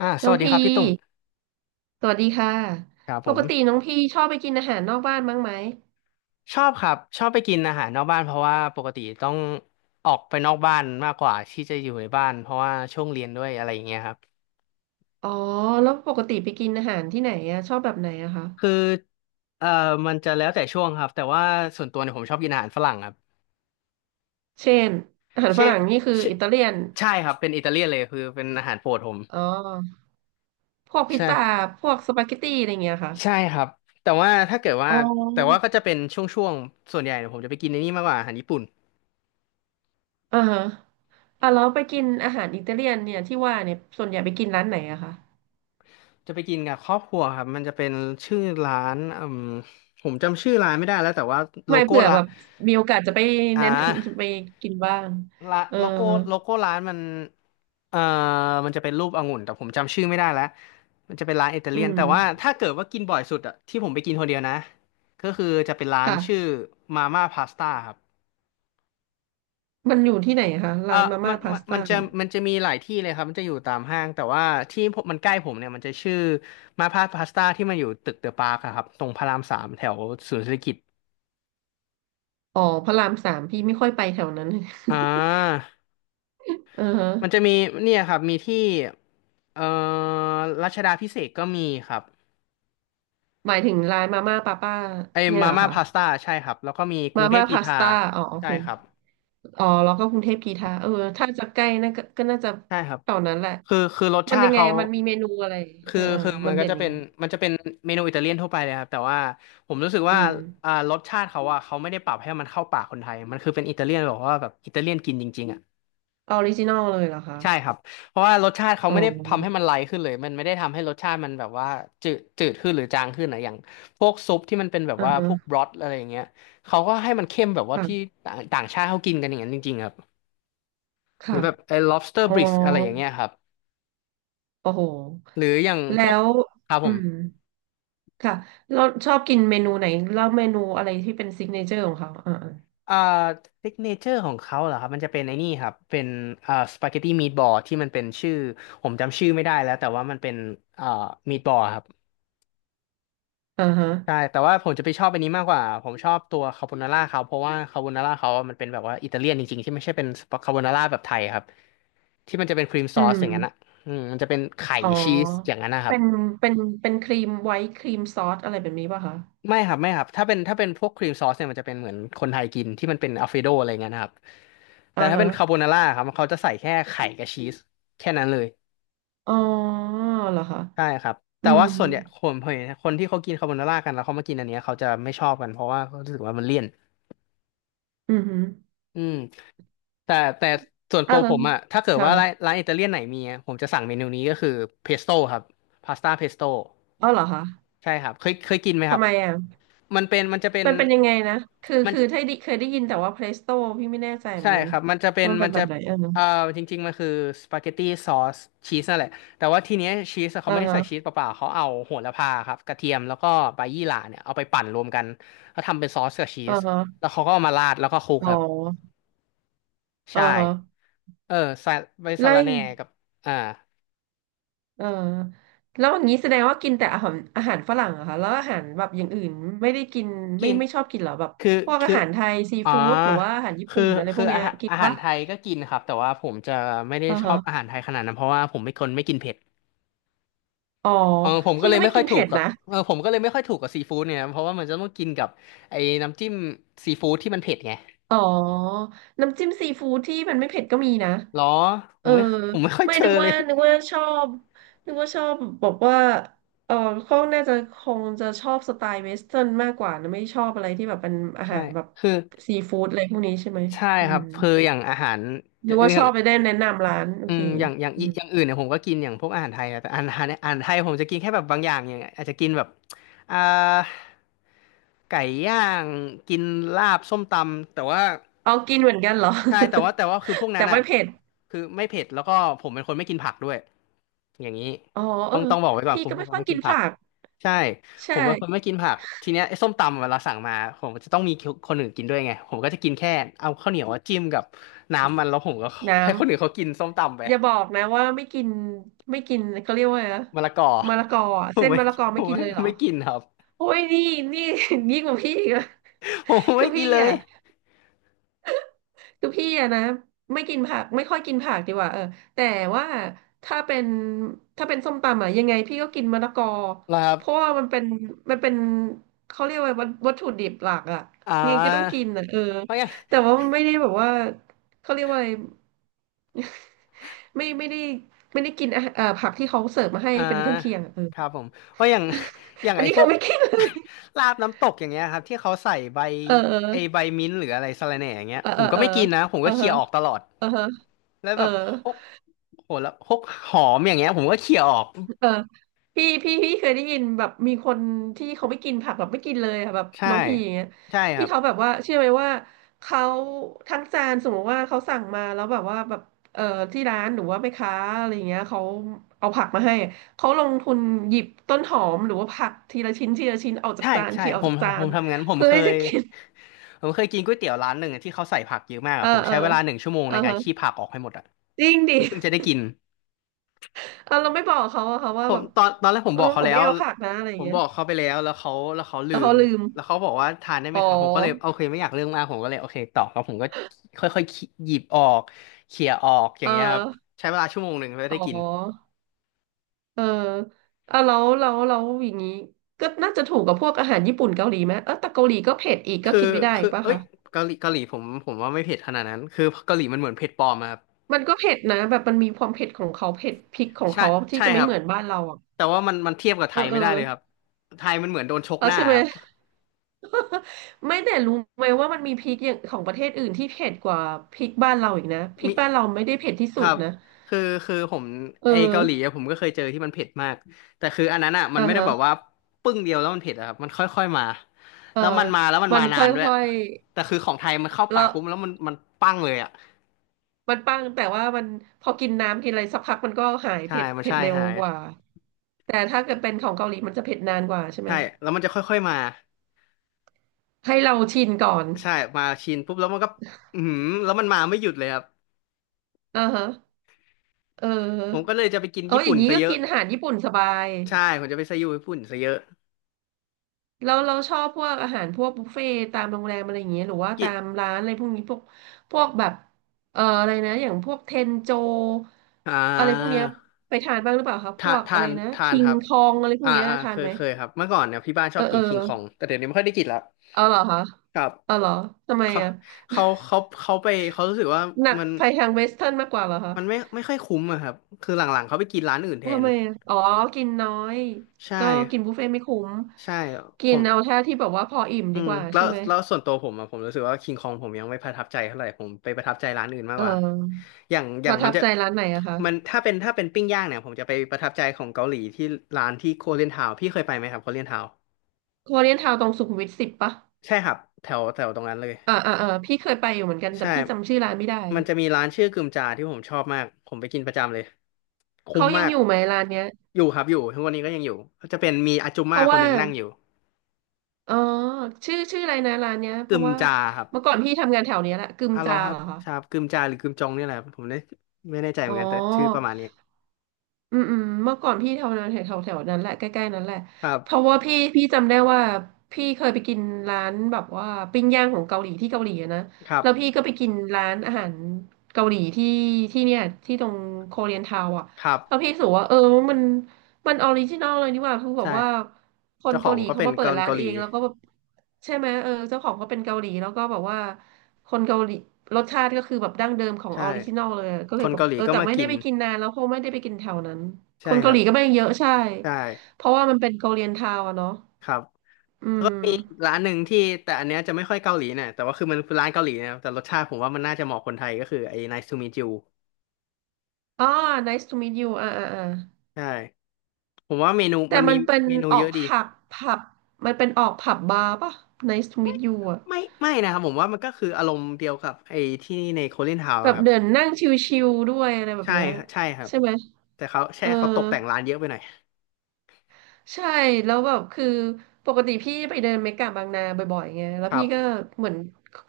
สน้องวัสดีคพีรับพี่ตุ่มสวัสดีค่ะครับปผกติมน้องพีชอบไปกินอาหารนอกบ้านบ้างไหมชอบครับชอบไปกินอาหารนอกบ้านเพราะว่าปกติต้องออกไปนอกบ้านมากกว่าที่จะอยู่ในบ้านเพราะว่าช่วงเรียนด้วยอะไรอย่างเงี้ยครับอ๋อแล้วปกติไปกินอาหารที่ไหนอะชอบแบบไหนอะคะคือเอ่อมันจะแล้วแต่ช่วงครับแต่ว่าส่วนตัวเนี่ยผมชอบกินอาหารฝรั่งครับเช่นอาหารเชฝรั่งนี่คือเชอิตาเลียนใช่ครับเป็นอิตาเลียนเลยคือเป็นอาหารโปรดผมอ๋อพวกพิซซ่าใช่พวกสปาเกตตี้อะไรเงี้ยค่ะใช่ครับแต่ว่าถ้าเกิดว่าอ๋แต่ว่าอก็จะเป็นช่วงๆส่วนใหญ่เนี่ยผมจะไปกินในนี่มากกว่าอาหารญี่ปุ่น อ่าฮะอ่ะแล้วไปกินอาหารอิตาเลียนเนี่ยที่ว่าเนี่ยส่วนใหญ่ไปกินร้านไหนอะคะจะไปกินกับครอบครัวครับมันจะเป็นชื่อร้านอืมผมจำชื่อร้านไม่ได้แล้วแต่ว่าโลไม่โก้เผื่อละแบบมีโอกาสจะไปอ่าเน้น จะไปกินบ้างละเออโลโก้โลโก้ร้านมันเอ่อมันจะเป็นรูปองุ่นแต่ผมจำชื่อไม่ได้แล้วมันจะเป็นร้านอิตาอืเลียนมแต่ว่าถ้าเกิดว่ากินบ่อยสุดอะที่ผมไปกินคนเดียวนะก็คือจะเป็นร้านค่ะชื่อมาม่าพาสต้าครับมันอยู่ที่ไหนคะเออร้านมามัม่านพามันสมัต้า นจะมันจะมีหลายที่เลยครับมันจะอยู่ตามห้างแต่ว่าที่ผมมันใกล้ผมเนี่ยมันจะชื่อมาพาพาสต้าที่มันอยู่ตึกเดอะปาร์คครับตรงพระรามสามแถวศูนย์เศรษฐกิจ อ๋อพระรามสามพี่ไม่ค่อยไปแถวนั้น อ่า เออฮะมันจะมีเนี่ยครับมีที่เอ่อรัชดาพิเศษกก็มีครับหมายถึงร้านมาม่าป้าป้าไอ้เนี่ยมาเหรอม่าคะพาสต้าใช่ครับแล้วก็มีกรุมางเทพม่าธีพาสทาต้าอ๋อโอใช่เคครับอ๋อแล้วก็กรุงเทพกีทาเออถ้าจะใกล้น่าก็ก็น่าจะใช่ครับแถวนั้นแหละคือรสมันชายัติงไงเขามันมีเมนูอะไรเอคืออเออคือมัมันนก็เด่นจะยัเป็งนไงมันจะเป็นเมนูอิตาเลียนทั่วไปเลยครับแต่ว่าผมรู้สึกอืว่ามรสชาติเขาอะเขาไม่ได้ปรับให้มันเข้าปากคนไทยมันคือเป็นอิตาเลียนแบบว่าแบบอิตาเลียนกินจริงๆอะ ออริจินอลเลยเหรอคะใช่ครับ เพราะว่ารสชาติเขาอ๋อไม่ได้ทำให้มันไลท์ขึ้นเลยมันไม่ได้ทำให้รสชาติมันแบบว่าจืดจืดขึ้นหรือจางขึ้นนะอย่างพวกซุปที่มันเป็นแบบอ่าว่าฮะพวกบรอทอะไรอย่างเงี้ยเขาก็ให้มันเข้มแบบว่าที่ค่ะต่างต่างชาติเขากินกันอย่างนั้นจริงๆครับ หรืค่ะอแบบไอ้ lobster อ๋อ bisque อะไรอย่างเงี้ยครับ โอ้โหหรืออย่างพแล้วกวครับอืผมมค่ะเราชอบกินเมนูไหนแล้วเมนูอะไรที่เป็นซิกเนเจอร์ของเขาอ่า อ่าซิกเนเจอร์ของเขาเหรอครับ มันจะเป็นไอ้นี่ครับเป็นสปาเกตตี้มีทบอลที่มันเป็นชื่อ ผมจำชื่อไม่ได้แล้วแต่ว่ามันเป็นอ่ามีทบอลครับ อ่าฮะใช่แต่ว่าผมจะไปชอบอันนี้มากกว่าผมชอบตัวคาโบนาร่าเขาเพราะว่าคาโบนาร่าเขาอะมันเป็นแบบว่าอิตาเลียนจริงๆที่ไม่ใช่เป็นคาโบนาร่าแบบไทยครับที่มันจะเป็นครีมซอือสมอย่างนั้นอ่ะอืมมันจะเป็นไข่อ๋อชีสอย่างนั้นนะครัเป็บนเป็นเป็นครีมไวท์ครีมซอสอะไรแบบนี้ป่ะคะไม่ครับไม่ครับถ้าเป็นพวกครีมซอสเนี่ยมันจะเป็นเหมือนคนไทยกินที่มันเป็นอัลเฟโดอะไรเงี้ยนะครับแต่อ่าถ้าฮะ เป็นคาโบนาร่าครับเขาจะใส่แค่ไข่กับชีสแค่นั้นเลยอ๋อเหรอคะใช่ครับอืแต่ว่ามส่วนใหญ่คนเห็นคนที่เขากินคาโบนาร่ากันแล้วเขามากินอันเนี้ยเขาจะไม่ชอบกันเพราะว่าเขารู้สึกว่ามันเลี่ยนอืมฮึอืม แต่แต่ส่วนอ่าตัวแล้ผวมอะถ้าเกิดว่าร้านค่ะร้านอิตาเลียนไหนมีอะผมจะสั่งเมนูนี้ก็คือเพสโต้ครับพาสต้าเพสโต้อ๋อเหรอคะใช่ครับเคยกินไหมคทำรับไมอ่ะมันเป็นมันจะเป็นมันเป็นยังไงนะ คือมันคือถ้าได้เคยได้ยินแต่ว่าเพลสโต้พี่ไม่แน่ใจเหมือใช่นกันครับมันจะเป็นว่ามันเป็มันนแบจะบไหนอ่ะนะเอ่อจริงๆมันคือสปาเกตตี้ซอสชีสนั่นแหละแต่ว่าทีเนี้ยชีสเขาอ่าไม่ได้ฮะใส่ชีสเปล่าๆเขาเอาโหระพาครับกระเทียมแล้วก็ใบยี่หร่าเนี่ยเอาไปปั่นรวมกันแล้วทำเป็นซอสกับชีอ่าสฮะ แล้วเขาก็เอามาราดแล้วก็คลุกอ๋อครับอ่าใช่ฮะเออใส่ใบสะไล่ ระแหน่กับอ่าเออแล้วอย่างนี้แสดงว่ากินแต่อาหารฝรั่งเหรอะคะแล้วอาหารแบบอย่างอื่นไม่ได้กินกิไม่น ไม่ชอบกินเหรอแบบคือพวกอาคือหารไทยซีอ๋อฟู้ดหรือว่าอาหารญี่คือปุ่นอะไรพคืวอกเนี้อายหารกินอาหาปะรไทยก็กินครับแต่ว่าผมจะไม่ได้เออชอฮะบอาหารไทยขนาดนั้นเพราะว่าผมเป็นคนไม่กินเผ็ดอ๋อเออผมก็พี่เลยก็ไม่ไม่ค่กิอยนถูเผ็กดกับนะเออผมก็เลยไม่ค่อยถูกกับซีฟู้ดเนี่ยเพราะว่ามันจะต้องกินกับไอ้น้ำจิ้มซีฟู้ดที่มันเผ็ดไงอ๋อน้ำจิ้มซีฟู้ดที่มันไม่เผ็ดก็มีนะหรอผเออมไม่ผมไม่ค่อยไม่เจอนึกเลว่ายนึกว่าชอบนึกว่าชอบบอกว่าเออเขาน่าจะคงจะชอบสไตล์เวสเทิร์นมากกว่านะไม่ชอบอะไรที่แบบเป็นอาใช่หารแบบคือซีฟู้ดอะไรพวกนี้ใช่ไหมใช่อืครัม บคืออย่างอาหาร หรือว่าชอบไปได้แนะนำร้านโอเคอืมอย่างอื่นเนี่ยผมก็กินอย่างพวกอาหารไทยนะแต่อาหารไทยผมจะกินแค่แบบบางอย่างอย่างอาจจะกินแบบอ่าไก่ย่างกินลาบส้มตำแต่ว่าเอากินเหมือนกันเหรอ ใช่แต่ว่าคือพวก นั้แต่นอ่ะไม่เผ็ดคือไม่เผ็ดแล้วก็ผมเป็นคนไม่กินผักด้วยอย่างนี้อ๋อเอต้อองต้องบอกไว้ก่อนพี่ผมก็ไม่ผมค่อยไม่กิกินนผักผักใช่ ใชผมเป็นคนไม่่กินผักทีเนี้ยไอ้ส้มตำเวลาสั่งมาผมจะต้องมีคนอื่นกินด้วยไงผมก็จะกินแค่เอาข้าวเหนียวอะจิ้มกับน้ำมันแล้วผมก็น้ให้คนอื่นเขากินส้มตำไปำอย่าบอกนะว่าไม่กินไม่กินเขาเรียกว่าไงนะมะละกอมะละกออะผเส้มนไม่มะละกอผไม่มกินไม่เลยเหรอไม่กินครับโอ้ยนี่นี่ ยิ่งกว่าพี่อีกอะ ผม คืไม่อกิพี่นเลอ่ะ ยคือพี่อะนะไม่กินผักไม่ค่อยกินผักดีกว่าเออแต่ว่าถ้าเป็นส้มตำอะยังไงพี่ก็กินมะละกอนะครับเพราะว่ามันเป็นมันเป็นเขาเรียกว่าวัตถุดิบหลักอะอ่ยังไงก็ต้องกิานอะเออเพราะอย่างแต่ว่าไม่ได้แบบว่าเขาเรียกว่าอะไร ไม่ไม่ได้ไม่ได้กินอาหารผักที่เขาเสิร์ฟมาให้อ่าเป็นเครื่องเคียงอะเออครับผมเพราะอย่างอย่างอันไอ้นี้พคืวอก ไม่กินเลย ลาบน้ำตกอย่างเงี้ยครับที่เขาใส่ใบ เไอ้อใบอมิ้นท์หรืออะไรสะระแหน่อย่างเงี้ยเออผเออมก็เออไม่กินนะผมเอก็อเคลียร์ออกตลอดเออเออแล้วเออ แบบพวก โหแล้วพวกหอมอย่างเงี้ยผมก็เขี่ยออกเออพี่เคยได้ยินแบบมีคนที่เขาไม่กินผักแบบไม่กินเลยอะแบบใช่น้องพีอย่างเงี้ยใช่คที่รับเขาแบบว่าเชื่อไหมว่าเขาทั้งจานสมมติว่าเขาสั่งมาแล้วแบบว่าแบบเออที่ร้านหรือว่าแม่ค้าอะไรอย่างเงี้ยเขาเอาผักมาให้อะเขาลงทุนหยิบต้นหอมหรือว่าผักทีละชิ้นทีละชิ้นออกจากใช่จานใช่เขี่ยอผอกมจากจาผนมทำงั้นผมเพื่อเคให้จะยกิน ผมเคยกินก๋วยเตี๋ยวร้านหนึ่งอะที่เขาใส่ผักเยอะมาก เออะอผมเอใช้อเวลาหนึ่งชั่วโมงเออในการฮะขี้ผักออกให้หมดอ่ะจริงดิเพิ่งจะได้กินเออเราไม่บอกเขาอะค่ะว่าผแบมบตอนแรกผมเอบออกเขาผมแล้ไม่วเอาผักนะอะไรอผย่างมเงี้บยอกเขาไปแล้วแล้วเขาลืแล้วเขามลืมแล้วเขาบอกว่าทานได้ไหมอ๋ครับผมก็เลยโออเคไม่อยากเรื่องมากผมก็เลยโอเคต่อแล้วผมก็ค่อยๆหยิบออกเขี่ยออกอย่าเออ งเงี้ยครับใช้เวลาชั่วโมงหนึ่งเพื่ออ๋ได้กิน อ เออแล้วอย่างนี้ก็น่าจะถูกกับพวกอาหารญี่ปุ่นเกาหลีไหมเออแต่เกาหลีก็เผ็ดอีกก็คืกิอนไม่ได้อีคือกป่ะเอ้ยคะ เกาหลีผมว่าไม่เผ็ดขนาดนั้นคือเกาหลีมันเหมือนเผ็ดปลอมอะครับมันก็เผ็ดนะ แบบมันมีความเผ็ดของเขา เผ็ดพริกของใช่เขาที่ใช่จะคไม่รับเหมือนบ้านเราอ่ะแต่ว่ามันเทียบกับไทเออยเอไม่อได้เลยครับไทยมันเหมือนโดนชกเออหน้าใช่ไหม ครับ ไม่แต่รู้ไหมว่ามันมีพริกอย่างของประเทศอื่นที่เผ็ดกว่าพริกบ้านเราอีกนะพริมีกบ้านเราไม่ได้เผ็ดที่คสุรัดบนะคือคือผมเอไออเกาหลีอะผมก็เคยเจอที่มันเผ็ดมากแต่คืออันนั้นอะมันอ่าไม่ได้ฮะแบบว่าปึ้งเดียวแล้วมันเผ็ดอะครับมันค่อยๆมาเออแล้วมันมาแล้วมันมันมานานด้วยค่อยแต่คือของไทยมันเข้าๆปาแล้กว ปุ๊บแล้วมันปั้งเลยอะมันปังแต่ว่ามันพอกินน้ำกินอะไรสักพักมันก็หายใช่เผ็ดมันเผ็ดใช่เร็วหายกว่าแต่ถ้าเกิดเป็นของเกาหลีมันจะเผ็ดนานกว่าใช่ไหมใช่แล้วมันจะค่อยๆมา ให้เราชินก่อนใช่มาชินปุ๊บแล้วมันก็อือหือแล้วมันมาไม่หยุดเลยครับอ่าฮะเผมออก็เลยจะไปกินเอญี่ออปุ่ย่านงนี้ซะก็เยอะกินอาหารญี่ปุ่นสบายใช่ผมจะไปซะอยู่ญี่ปุ่นซะเยอะเราชอบพวกอาหารพวกบุฟเฟ่ต์ตามโรงแรมอะไรอย่างเงี้ยหรือว่ากิตามร้านอะไรพวกนี้พวกพวกแบบอะไรนะอย่างพวกเทนโจอ่อะไรพวกเนี้ายไปทานบ้างหรือเปล่าครับพวกอะไรนะทานคิคงรับคองอะไรพวกเนี้ยทาเคนยไหมเคยครับเมื่อก่อนเนี่ยพี่บ้านชเอออบกิเออ นคิงคองแต่เดี๋ยวนี้ไม่ค่อยได้กินละเอาเหรอคะ ครับเอาเหรอ ทำไมเขาอ่ะ เขาไปเขารู้สึกว่าหนักมันไปทางเวสเทิร์นมากกว่าเหรอคะ มันไม่ค่อยคุ้มอะครับคือหลังๆเขาไปกินร้านอื่นแททำนไมอะอ๋อ กินน้อย ใช่ก็กินบุฟเฟ่ต์ไม่คุ้ม ใช่ผกินม เอาแค่ที่แบบว่าพออิ่มอืดีมกว่าแล้ใช่วไหม แล้วส่วนตัวผมอะผมรู้สึกว่าคิงคองผมยังไม่ประทับใจเท่าไหร่ผมไปประทับใจร้านอื่นมากเอกว่าอ อย่างอปย่างระมัทันบจะใจร้านไหนอะคะ มันถ้าเป็นปิ้งย่างเนี่ยผมจะไปประทับใจของเกาหลีที่ร้านที่โคเรียนทาวพี่เคยไปไหมครับโคเรียนทาวโคเรียนทาวน์ตรงสุขุมวิท 10ปะใช่ครับแถวแถวตรงนั้นเลยอ่าอ่าอ่าพี่เคยไปอยู่เหมือนกันแต่ใช่พี่จำชื่อร้านไม่ได้ มันจะมีร้านชื่อกึมจาที่ผมชอบมากผมไปกินประจำเลยคุ้เขามยัมางกอยู่ไหมร้านเนี้ยอยู่ครับอยู่ทุกวันนี้ก็ยังอยู่ก็จะเป็นมีอาจุมเพม่าราะคนว่าหนึ่งนั่งอยู่อ๋อชื่อชื่ออะไรนะร้านเนี้ยเพกึราะมว่าจาครับ เมื่อก่อนพี่ทำงานแถวเนี้ยแหละกึมอ่ะรอจาครัเหบรอคะชาบกึมจาหรือกึมจองเนี่ยแหละครับผมได้ไม่แน่ใจเหอ๋มือ อนกันแต่ชื่อประมาณนี้อืมอืมเมื่อก่อนพี่แถวนั้นแถวแถวนั้นแหละใกล้ๆนั้นแหละครับเพราะว่าพี่จำได้ว่าพี่เคยไปกินร้านแบบว่าปิ้งย่างของเกาหลีที่เกาหลีอะนะครับแล้วพี่ก็ไปกินร้านอาหารเกาหลีที่ที่เนี่ยที่ตรงโคเรียนทาวน์อ่ะครัแล้วบพี่รู้สึกว่าเออมันมันออริจินอลเลยนี่หว่าคือแบใช่บว่าคนเจ้าขอเกางหลีก็เขาเป็นมาเปิคดนร้านเกาหเอลีงแล้วก็แบบใช่ไหมเออเจ้าของก็เป็นเกาหลีแล้วก็แบบว่า คนเกาหลีรสชาติก็คือแบบดั้งเดิมของใช่ออริจินอลเลยอะก็คเลยนแบบเกาหลีเออก็แต่มาไม่กิได้นไปกินนานแล้วเพราะไม่ได้ไปกินแถวนั้นคใช่นคเการัหบลีก็ไม่เยอะใช่ใช่เพราะว่ามันเป็นเกาหลีทาวน์อะเนาะครับอืแล้วก็มมีร้านหนึ่งที่แต่อันเนี้ยจะไม่ค่อยเกาหลีนะแต่ว่าคือมันคือร้านเกาหลีนะครับแต่รสชาติผมว่ามันน่าจะเหมาะคนไทยก็คือไอ้ Nice to meet you อ๋อ nice to meet you อ่าอ่าอ่าใช่ผมว่าเมนูแต่มันมีมันเป็นเมนูอเยอกอะดีผับผับมันเป็นออกผับบาร์ป่ะ nice to meet you อะไม่ไม่นะครับผมว่ามันก็คืออารมณ์เดียวกับไอ้ที่ในโคลินทาวน์ แบบเดินนั่งชิลๆด้วยอะไรแบบใช่เนี้ยฮะใช่ครับใช่ไหมแต่เขาเอแช่อ เขาตกแต่งร้านเยอะไปหน่อยใช่แล้วแบบคือปกติพี่ไปเดินเมกะบางนาบ่อยๆไงแล้ควรัพี่บก็เหมือน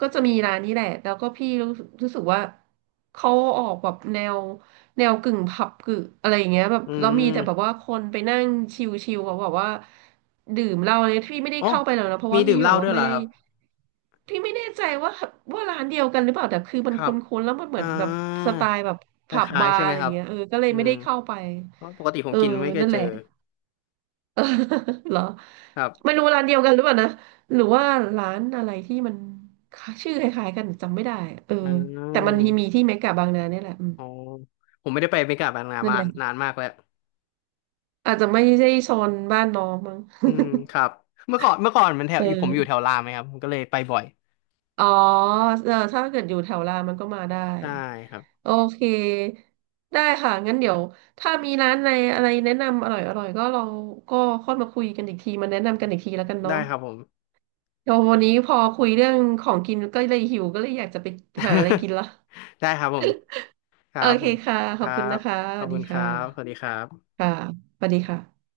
ก็จะมีร้านนี้แหละแล้วก็พี่รู้สึกว่าเขาออกแบบแนวแนวกึ่งผับกึ่งอะไรอย่างเงี้ยแบบอืแล้วมีแต่แบบมว่าคนไปนั่งชิลๆเขาแบบว่าดื่มเหล้าเนี่ยพี่ไม่ได้โอ้เข้าไปหรอกนะเพราะมีว่าดื่พี่มเหแบล้าบด้ว่าวยเหไม่รอได้ครับพี่ไม่แน่ใจว่าร้านเดียวกันหรือเปล่าแต่คือมัคนรัคุบ้นๆแล้วมันเหอ่มือนแบบสาไตล์แบบคผับล้ายบาๆใช่ร์ไหอะมไรคอย่ารังบเงี้ยเออก็เลยอืไม่มได้เข้าไปเพราะปกติผเอมอกินไม่เคยนั่นเจแหอละ เออเหรอครัไม่บรู้ร้านเดียวกันหรือเปล่านะหรือว่าร้านอะไรที่มันชื่อคล้ายๆกันจำไม่ได้อะเอออืแต่มันมีมที่เมกะบางนาเนี่ยแหละอืมอ๋อผมไม่ได้ไปเมกาบางนานั่นมาแหละนานมากแล้วอาจจะไม่ใช่โซนบ้านน้องมั้ง อืมครับเมื่อก่อนมันแถ วอยู่ผมอยู่เออแถวรามไหมครับผมก็เลยไปบ่อยอ๋อเออถ้าเกิดอยู่แถวรามมันก็มาได้ได้ครับโอเคได้ค่ะงั้นเดี๋ยวถ้ามีร้านในอะไรแนะนำอร่อยๆก็เราก็ค่อยมาคุยกันอีกทีมาแนะนำกันอีกทีแล้วกันเนาะ ได้ครับผม โอ้วันนี้พอคุยเรื่องของกินก็เลยหิวก็เลยอยากจะไปหาอะไรกินละ ได้ครับผมครัโอบเคผมค่ะคขอรับคุณบนะคะสขอบวัสดีคุณครัค่ะบสวัสดีครับค่ะสวัสดีค่ะ